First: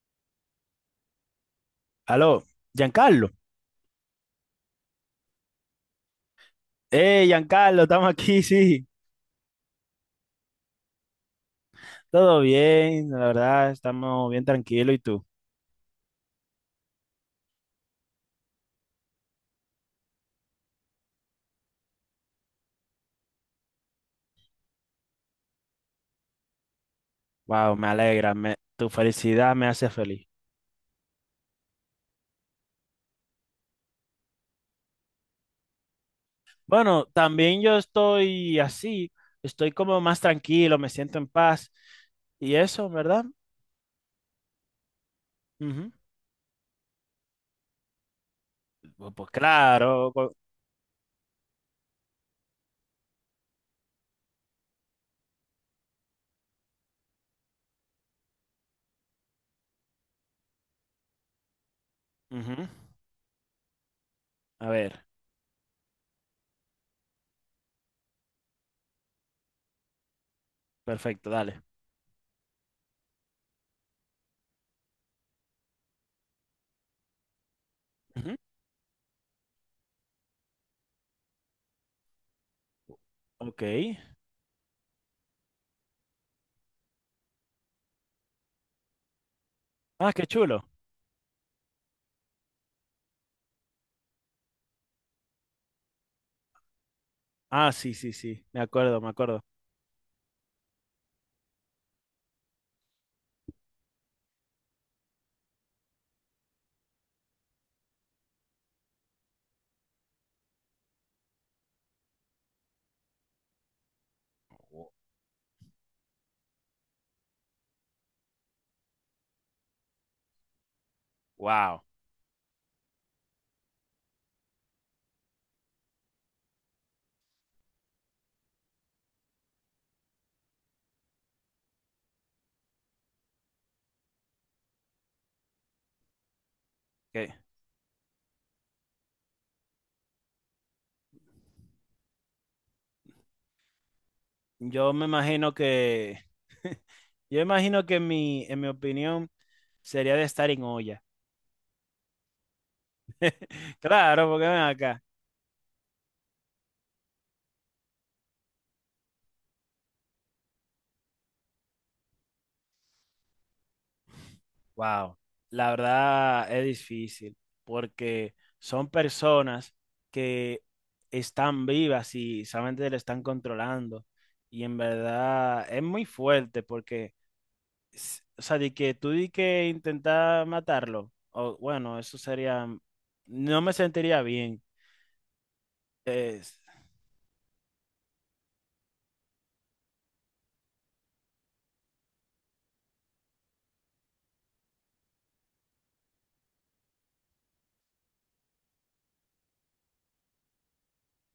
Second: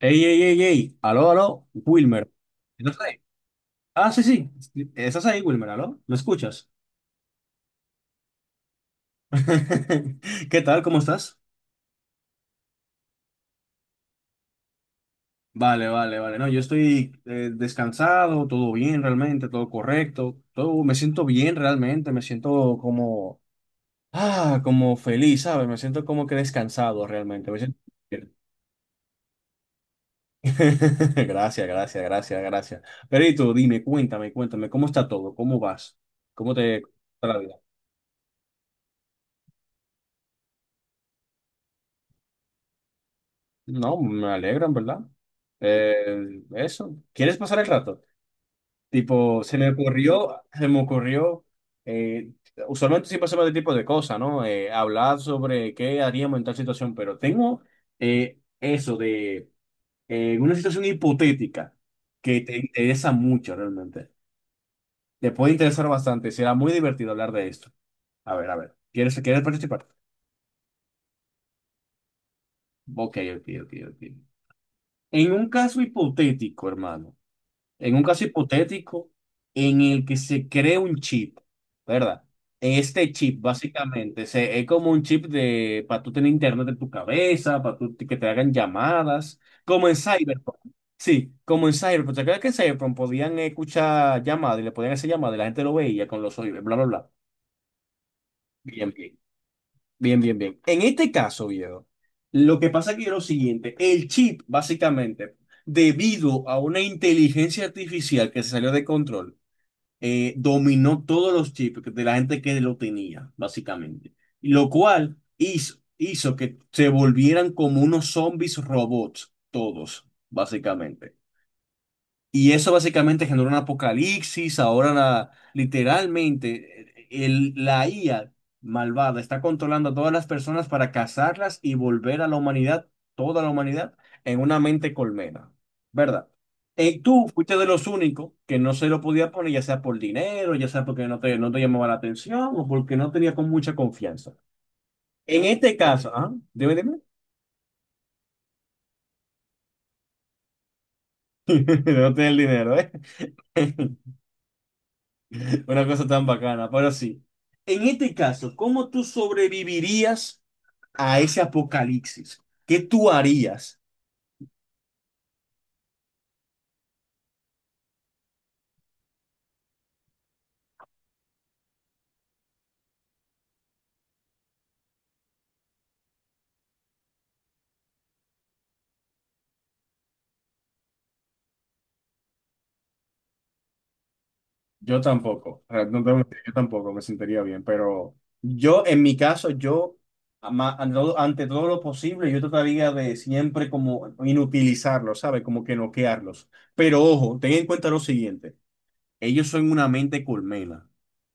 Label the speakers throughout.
Speaker 1: Ey, ey, ey, ey, aló, aló, Wilmer.
Speaker 2: Aló,
Speaker 1: ¿Estás ahí?
Speaker 2: Giancarlo.
Speaker 1: Ah, sí, sí, estás ahí, Wilmer, aló, ¿me escuchas?
Speaker 2: Giancarlo, estamos aquí, sí.
Speaker 1: ¿Qué tal? ¿Cómo estás?
Speaker 2: Todo bien, la verdad, estamos bien tranquilos. ¿Y tú?
Speaker 1: Vale, vale, vale, no, yo estoy descansado, todo bien realmente, todo correcto, todo, me siento bien realmente, me siento como, ah, como feliz, ¿sabes? Me siento como que descansado realmente, me
Speaker 2: Wow,
Speaker 1: siento
Speaker 2: me
Speaker 1: bien.
Speaker 2: alegra, tu felicidad me hace feliz.
Speaker 1: Gracias, gracias, gracias, gracias. Perito, dime, cuéntame, cuéntame, ¿cómo está todo? ¿Cómo vas? ¿Cómo te...
Speaker 2: Bueno, también yo estoy así, estoy como más tranquilo, me siento en paz. Y eso, ¿verdad?
Speaker 1: No, me alegran, ¿verdad?
Speaker 2: Ujú.
Speaker 1: Eso. ¿Quieres pasar el rato?
Speaker 2: Pues
Speaker 1: Tipo,
Speaker 2: claro. cu-
Speaker 1: eh, usualmente siempre hacemos este tipo de cosas, ¿no? Hablar sobre qué haríamos en tal situación, pero tengo eso de una situación hipotética que te
Speaker 2: ujú.
Speaker 1: interesa mucho realmente.
Speaker 2: A ver,
Speaker 1: Te puede interesar bastante, será muy divertido hablar de esto. A ver, ¿quieres participar?
Speaker 2: perfecto, dale.
Speaker 1: Ok, ok, ok, ok. En un caso hipotético, hermano. En un caso
Speaker 2: Ujú.
Speaker 1: hipotético en el que se cree un chip, ¿verdad? Este chip
Speaker 2: Ok.
Speaker 1: básicamente es como un chip de para tú tener internet en tu cabeza, para tú, que te hagan llamadas, como en
Speaker 2: Ah, qué
Speaker 1: Cyberpunk.
Speaker 2: chulo.
Speaker 1: Sí, como en Cyberpunk. ¿Te acuerdas que en Cyberpunk podían escuchar llamadas y le podían hacer llamadas y la gente lo veía con los oídos, bla, bla, bla?
Speaker 2: Ah, sí, sí, sí, me
Speaker 1: Bien,
Speaker 2: acuerdo, me
Speaker 1: bien,
Speaker 2: acuerdo.
Speaker 1: bien, bien, bien. En este caso, viejo, lo que pasa aquí es lo siguiente, el chip básicamente, debido a una inteligencia artificial que se salió de control, dominó todos los chips de la gente que lo tenía, básicamente. Y lo cual hizo que se volvieran como unos zombies robots, todos, básicamente.
Speaker 2: Wow.
Speaker 1: Y eso básicamente generó un apocalipsis. Ahora literalmente la IA malvada está controlando a todas las personas para cazarlas y volver a la humanidad, toda la humanidad, en una mente colmena, ¿verdad? Tú fuiste de los únicos que no se lo podía poner, ya sea por dinero, ya sea porque no te llamaba la atención o porque no tenía con mucha confianza.
Speaker 2: Yo me
Speaker 1: En
Speaker 2: imagino
Speaker 1: este caso,
Speaker 2: que,
Speaker 1: ¿ah? Dime, dime.
Speaker 2: yo imagino que en mi opinión sería de estar en olla.
Speaker 1: No tenía el dinero, ¿eh?
Speaker 2: Claro, porque ven acá.
Speaker 1: Una cosa tan bacana, pero sí. En este caso, ¿cómo tú sobrevivirías a ese apocalipsis? ¿Qué tú harías?
Speaker 2: Wow, la verdad es difícil porque son personas que están vivas y solamente le están controlando. Y en verdad es muy fuerte porque, o sea, de que tú di que intentar matarlo, o bueno, eso sería, no me sentiría bien.
Speaker 1: Yo tampoco, o sea, no te voy a mentir, yo
Speaker 2: Es-
Speaker 1: tampoco me sentiría bien, pero yo, en mi caso, yo, ante todo lo posible, yo trataría de siempre como inutilizarlos, ¿sabes? Como que noquearlos. Pero ojo, ten en cuenta lo siguiente, ellos son una mente colmena.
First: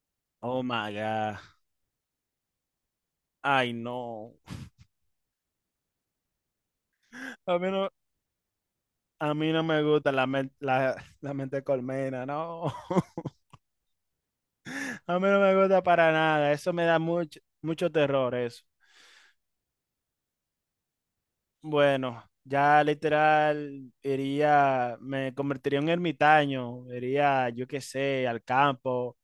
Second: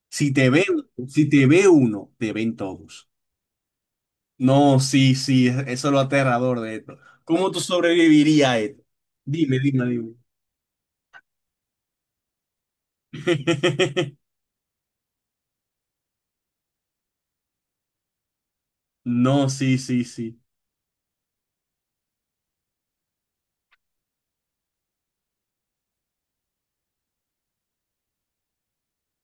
Speaker 1: Si te
Speaker 2: oh
Speaker 1: ven,
Speaker 2: my
Speaker 1: si te
Speaker 2: God.
Speaker 1: ve uno, te ven todos.
Speaker 2: Ay, no.
Speaker 1: No, sí, sí, eso es lo aterrador de esto. ¿Cómo
Speaker 2: A
Speaker 1: tú
Speaker 2: mí no,
Speaker 1: sobrevivirías a esto?
Speaker 2: a mí
Speaker 1: Dime,
Speaker 2: no me
Speaker 1: dime,
Speaker 2: gusta
Speaker 1: dime.
Speaker 2: la, la mente colmena, no. A mí no me gusta para nada. Eso me da mucho, mucho terror, eso.
Speaker 1: No, sí, sí, sí.
Speaker 2: Bueno, ya literal iría, me convertiría en un ermitaño. Iría, yo qué sé, al campo,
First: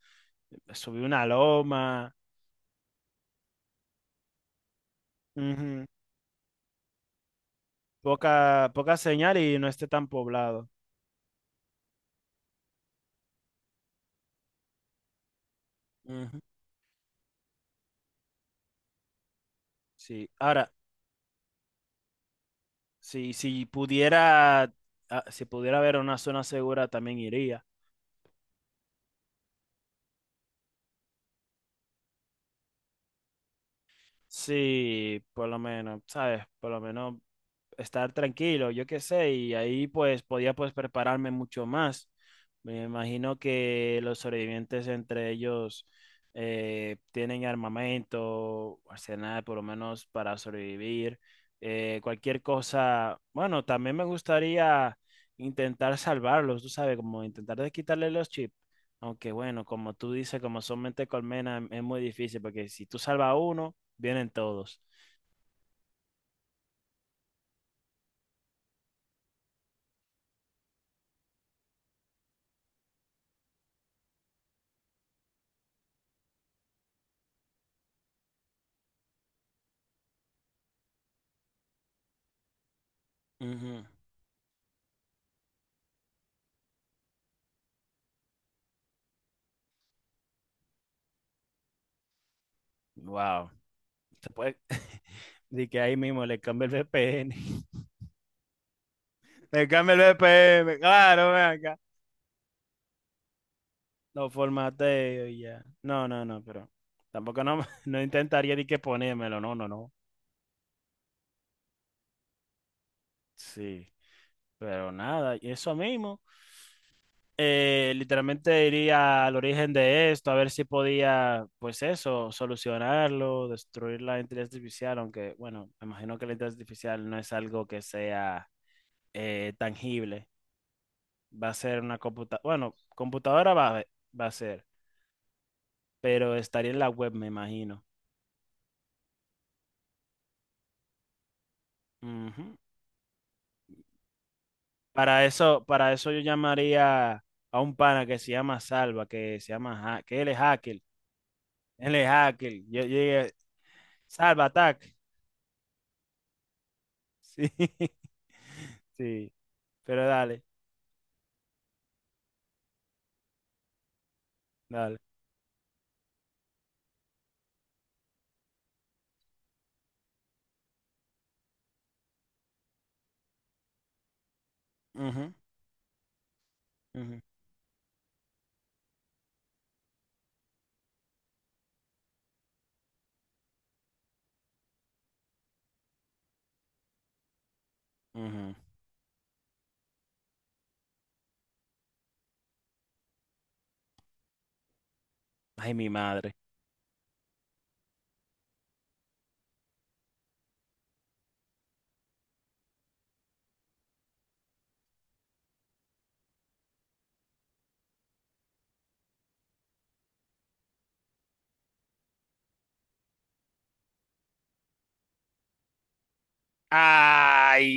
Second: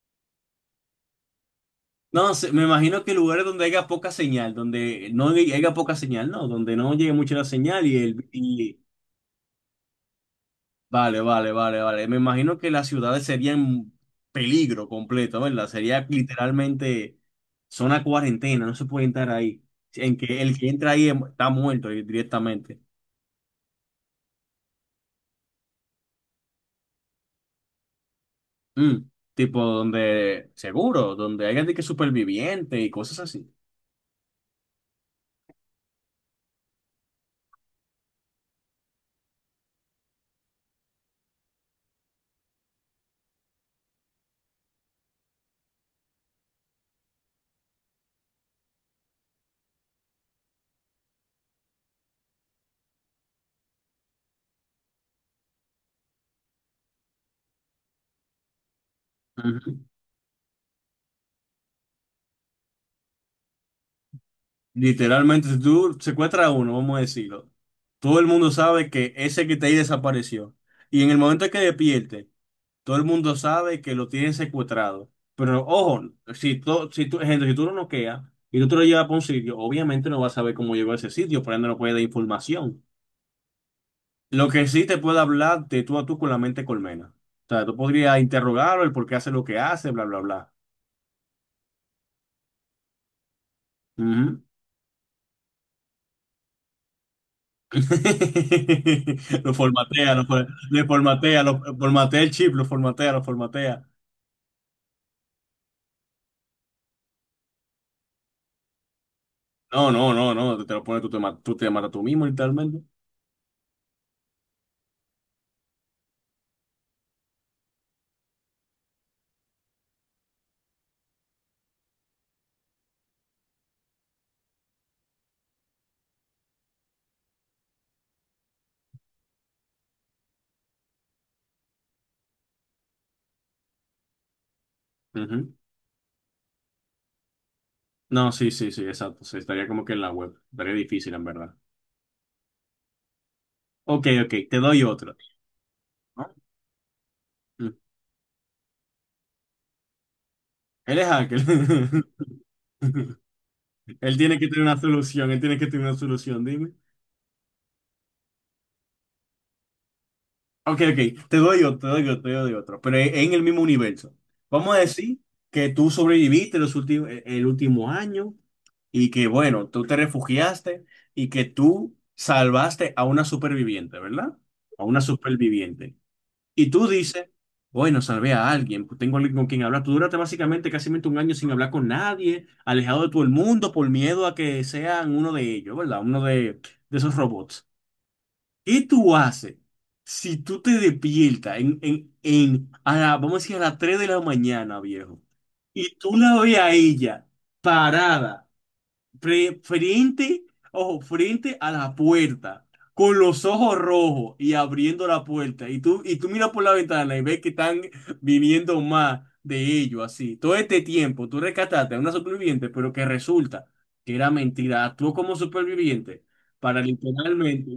Speaker 2: subir una loma.
Speaker 1: No, sé, me imagino que lugares donde haya poca señal, donde no hay- haya
Speaker 2: Ujú.
Speaker 1: poca señal, no, donde no llegue mucho la señal y el...
Speaker 2: Poca,
Speaker 1: Y,
Speaker 2: poca señal y no esté tan poblado.
Speaker 1: vale, vale, vale, vale. Me imagino que las ciudades serían peligro completo, ¿verdad? Sería
Speaker 2: Ujú.
Speaker 1: literalmente zona cuarentena, no se puede entrar ahí. En
Speaker 2: Sí.
Speaker 1: que el que
Speaker 2: Ahora,
Speaker 1: entra ahí está muerto directamente.
Speaker 2: si pudiera, si pudiera haber una zona segura, también iría.
Speaker 1: Mm, tipo donde, seguro, donde hay gente que superviviente y cosas así.
Speaker 2: Sí, por lo menos, ¿sabes? Por lo menos estar tranquilo, yo qué sé, y ahí pues podía pues prepararme mucho más. Me imagino que los sobrevivientes entre ellos tienen armamento, arsenal por lo menos para sobrevivir, cualquier cosa. Bueno, también me gustaría intentar salvarlos, tú sabes, como intentar de quitarle los chips. Aunque bueno,
Speaker 1: Ujú.
Speaker 2: como tú dices, como son mente colmena, es muy difícil porque si tú salvas a uno, vienen todos.
Speaker 1: Literalmente, si tú secuestras a uno, vamos a decirlo, todo el mundo sabe que ese que está ahí desapareció. Y en el momento que despierte, todo el mundo sabe que lo tienen secuestrado. Pero ojo, si tú, gente, si tú lo noqueas y tú te lo llevas para un sitio, obviamente no vas a saber cómo llegó a ese sitio, por ende no puede dar información. Lo que sí te puede hablar de tú a tú con la mente colmena. O sea, tú podrías interrogarlo, el por qué hace lo que hace, bla, bla, bla.
Speaker 2: Wow. Se
Speaker 1: Ujú.
Speaker 2: puede. De que ahí mismo le cambia el VPN.
Speaker 1: Lo
Speaker 2: Le cambia el
Speaker 1: formatea,
Speaker 2: VPN,
Speaker 1: le
Speaker 2: claro, ven
Speaker 1: formatea, lo
Speaker 2: acá.
Speaker 1: formatea el chip, lo formatea, lo formatea.
Speaker 2: Lo formateo y ya. No, no, no, pero tampoco no, no intentaría ni que ponérmelo, no, no,
Speaker 1: No,
Speaker 2: no.
Speaker 1: no, no, no, te lo pones, tú te matas tú mismo, literalmente.
Speaker 2: Sí, pero nada, y eso mismo. Literalmente iría al origen de esto, a ver si podía, pues eso, solucionarlo, destruir la inteligencia artificial, aunque, bueno, me imagino que la inteligencia artificial no es algo que sea tangible. Va a ser una computadora. Bueno, computadora va a, haber- va a ser,
Speaker 1: Ujú.
Speaker 2: pero estaría en la web, me imagino.
Speaker 1: No, sí, sí, sí, exacto. Sí, estaría como que en la web. Estaría difícil, en verdad.
Speaker 2: Ujú.
Speaker 1: Ok, ok, te doy otro.
Speaker 2: Para eso yo
Speaker 1: ¿No?
Speaker 2: llamaría a
Speaker 1: Mm.
Speaker 2: un pana que se llama Salva, que se llama, ha- que él es hacker.
Speaker 1: Él es
Speaker 2: Él
Speaker 1: hacker.
Speaker 2: es hacker. Yo llegué,
Speaker 1: Él tiene
Speaker 2: Salva,
Speaker 1: que tener una
Speaker 2: attack.
Speaker 1: solución, él tiene que tener una solución.
Speaker 2: Sí, sí, pero dale,
Speaker 1: Ok, ok, te doy otro, te doy otro, te doy otro, pero en el mismo universo. Vamos a
Speaker 2: dale.
Speaker 1: decir que tú sobreviviste el último año y que, bueno, tú te refugiaste y que tú salvaste a una superviviente, ¿verdad? A una
Speaker 2: Ujú,
Speaker 1: superviviente. Y tú
Speaker 2: ujú,
Speaker 1: dices, bueno, salvé a alguien, pues tengo alguien con quien hablar. Tú duraste básicamente casi un año sin hablar con nadie, alejado de todo el mundo por miedo a que sean uno de ellos, ¿verdad? De esos robots.
Speaker 2: ujú.
Speaker 1: ¿Qué tú haces si tú te despiertas vamos a decir, a las 3 de la mañana, viejo?
Speaker 2: Ay, mi
Speaker 1: Y tú
Speaker 2: madre.
Speaker 1: la ves a ella parada, frente, ojo, frente a la puerta, con los ojos rojos y abriendo la puerta. Y tú miras por la ventana y ves que están viniendo más de ellos, así. Todo este tiempo tú rescataste a una superviviente, pero que resulta que era mentira. Actuó como superviviente para
Speaker 2: Ay.
Speaker 1: literalmente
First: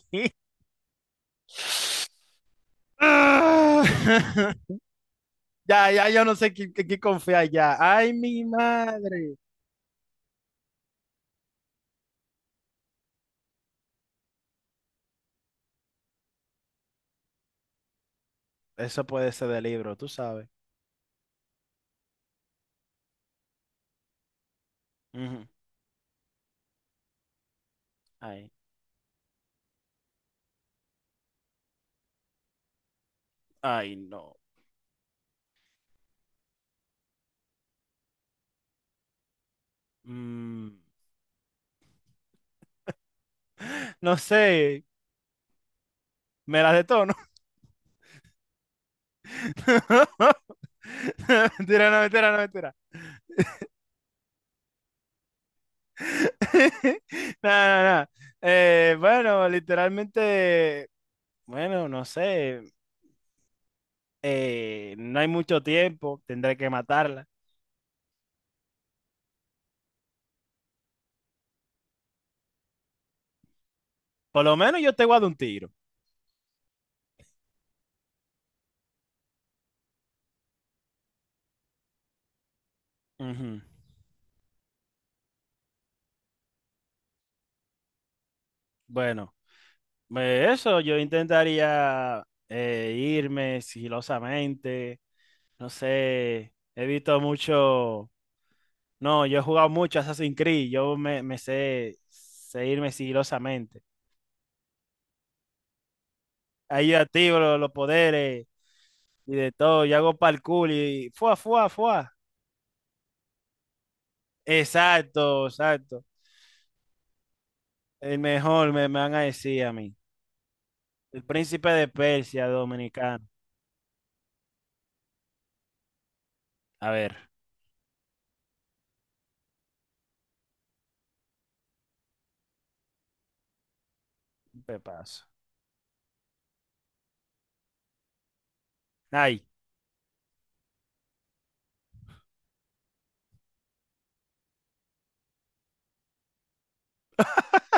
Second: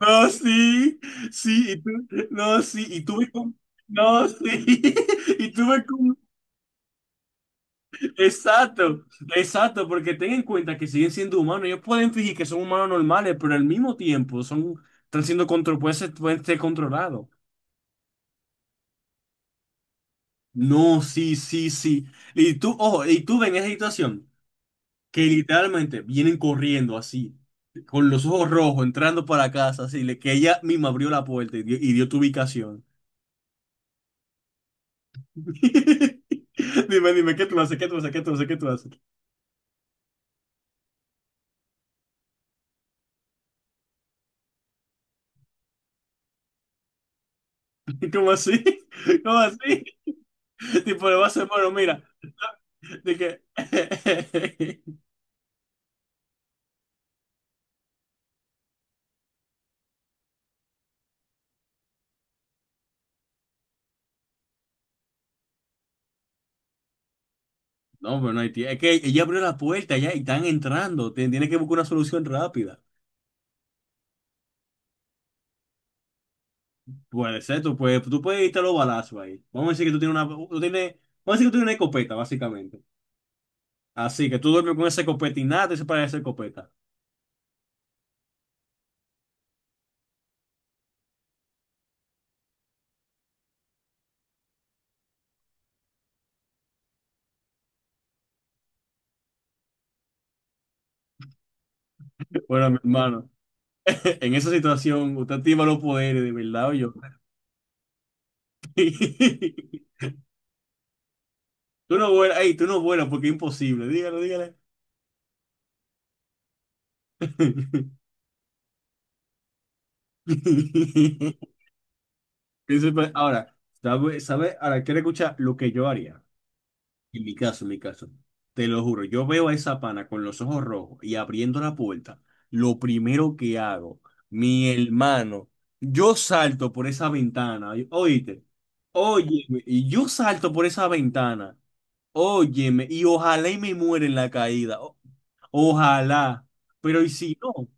Speaker 1: no, sí, sí, y tú, no, sí, y tuve con,
Speaker 2: Ah.
Speaker 1: no, sí, y tuve
Speaker 2: Ya, ya,
Speaker 1: con,
Speaker 2: yo no sé qué confiar ya. Ay, mi
Speaker 1: exacto,
Speaker 2: madre.
Speaker 1: exacto, porque ten en cuenta que siguen siendo humanos, ellos pueden fingir que son humanos normales, pero al mismo tiempo son, están siendo control, pueden ser controlados.
Speaker 2: Eso puede ser de libro, tú sabes.
Speaker 1: No, sí, sí, sí, y tú, ojo, y tú ves en esa situación que
Speaker 2: Ujú.
Speaker 1: literalmente vienen corriendo así, con los
Speaker 2: Ay,
Speaker 1: ojos rojos, entrando para casa, así, que ella misma abrió la puerta y dio tu ubicación.
Speaker 2: ay, no.
Speaker 1: Dime, dime, ¿qué tú haces? ¿Qué tú haces? ¿Qué tú haces? ¿Qué tú haces?
Speaker 2: Mm, no sé, me las detono.
Speaker 1: ¿Cómo así? ¿Cómo así? Tipo, le va a hacer, bueno,
Speaker 2: Mentira, no,
Speaker 1: mira,
Speaker 2: mentira, no, mentira.
Speaker 1: de que...
Speaker 2: Nada, nada, bueno, literalmente, bueno, no sé. No hay mucho tiempo, tendré que matarla.
Speaker 1: No, pero no hay tie- es que ella abrió la puerta ya y están entrando. Tienes que buscar una solución rápida.
Speaker 2: Por lo menos yo te guardo un tiro.
Speaker 1: Puede ser, tú puedes irte a los balazos ahí. Vamos a decir que tú tienes una... Tú tienes, vamos a decir que tú tienes una escopeta, básicamente.
Speaker 2: Ujú.
Speaker 1: Así que tú duermes con esa escopeta y nada te separa de esa escopeta.
Speaker 2: Bueno. Eso, yo intentaría irme sigilosamente, no sé, he visto mucho, no, yo he jugado mucho Assassin's Creed, yo sé
Speaker 1: Bueno, mi
Speaker 2: irme
Speaker 1: hermano,
Speaker 2: sigilosamente.
Speaker 1: en esa situación, usted activa los poderes, de verdad, o
Speaker 2: Ahí
Speaker 1: yo.
Speaker 2: yo activo los poderes y de todo, yo hago parkour y fuá, fuá,
Speaker 1: Tú no
Speaker 2: fuá.
Speaker 1: vuelas, ey, tú no vuelas porque es imposible. Dígalo, dígale.
Speaker 2: Exacto, exacto. El mejor me, me van a decir a mí. El príncipe de Persia
Speaker 1: Pienso, pues,
Speaker 2: dominicano.
Speaker 1: ahora, ¿sabe, sabe? Ahora, quiero escuchar lo que yo haría.
Speaker 2: A ver,
Speaker 1: En mi caso, en mi caso. Te lo juro, yo veo a esa pana con los ojos rojos y abriendo la puerta. Lo primero que hago,
Speaker 2: un
Speaker 1: mi
Speaker 2: pepazo.
Speaker 1: hermano, yo salto por esa ventana. Oíste,
Speaker 2: Ay,
Speaker 1: óyeme, y yo salto por esa ventana. Óyeme, y ojalá y me muera en la caída. Ojalá. Pero ¿y si no?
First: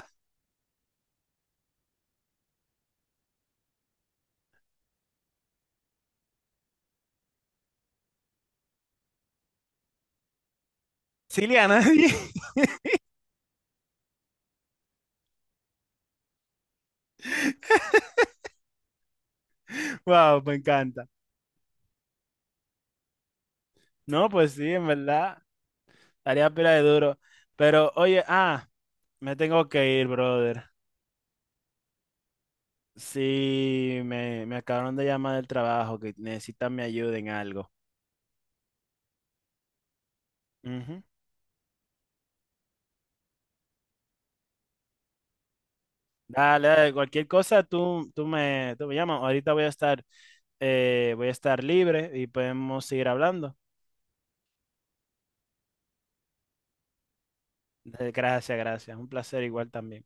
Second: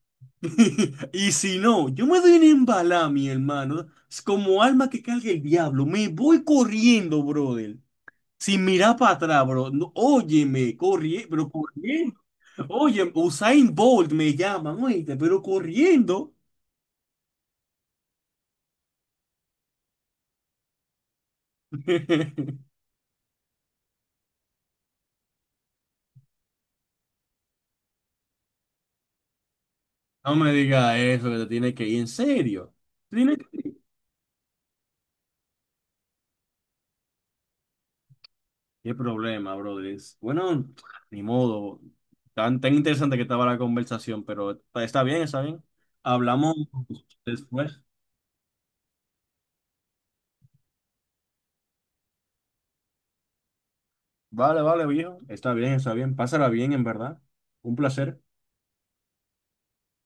Speaker 1: Y si no, yo me doy una embalada, mi hermano. Es como alma que carga el diablo. Me voy corriendo, brother. Sin mirar para atrás, bro. No, óyeme, corriendo, pero
Speaker 2: Siliana.
Speaker 1: corriendo. Oye, Usain Bolt me llaman, oíste, pero corriendo.
Speaker 2: Wow, me encanta. No, pues sí, en verdad, estaría pila de duro. Pero oye, me tengo que ir,
Speaker 1: No me
Speaker 2: brother.
Speaker 1: digas eso, que te tienes que ir en serio. Tienes que...
Speaker 2: Sí, me acabaron de llamar del trabajo, que necesitan mi ayuda en algo.
Speaker 1: Qué problema, brother. Bueno,
Speaker 2: Ujú.
Speaker 1: ni modo. Tan, tan interesante que estaba la conversación, pero está bien, está bien. Hablamos
Speaker 2: Dale, dale, cualquier cosa,
Speaker 1: después.
Speaker 2: tú me llamas. Ahorita voy a estar libre y podemos seguir hablando.
Speaker 1: Vale, vale, viejo. Está bien, está bien. Pásala bien, en verdad. Un placer.
Speaker 2: Gracias, gracias. Un placer igual también.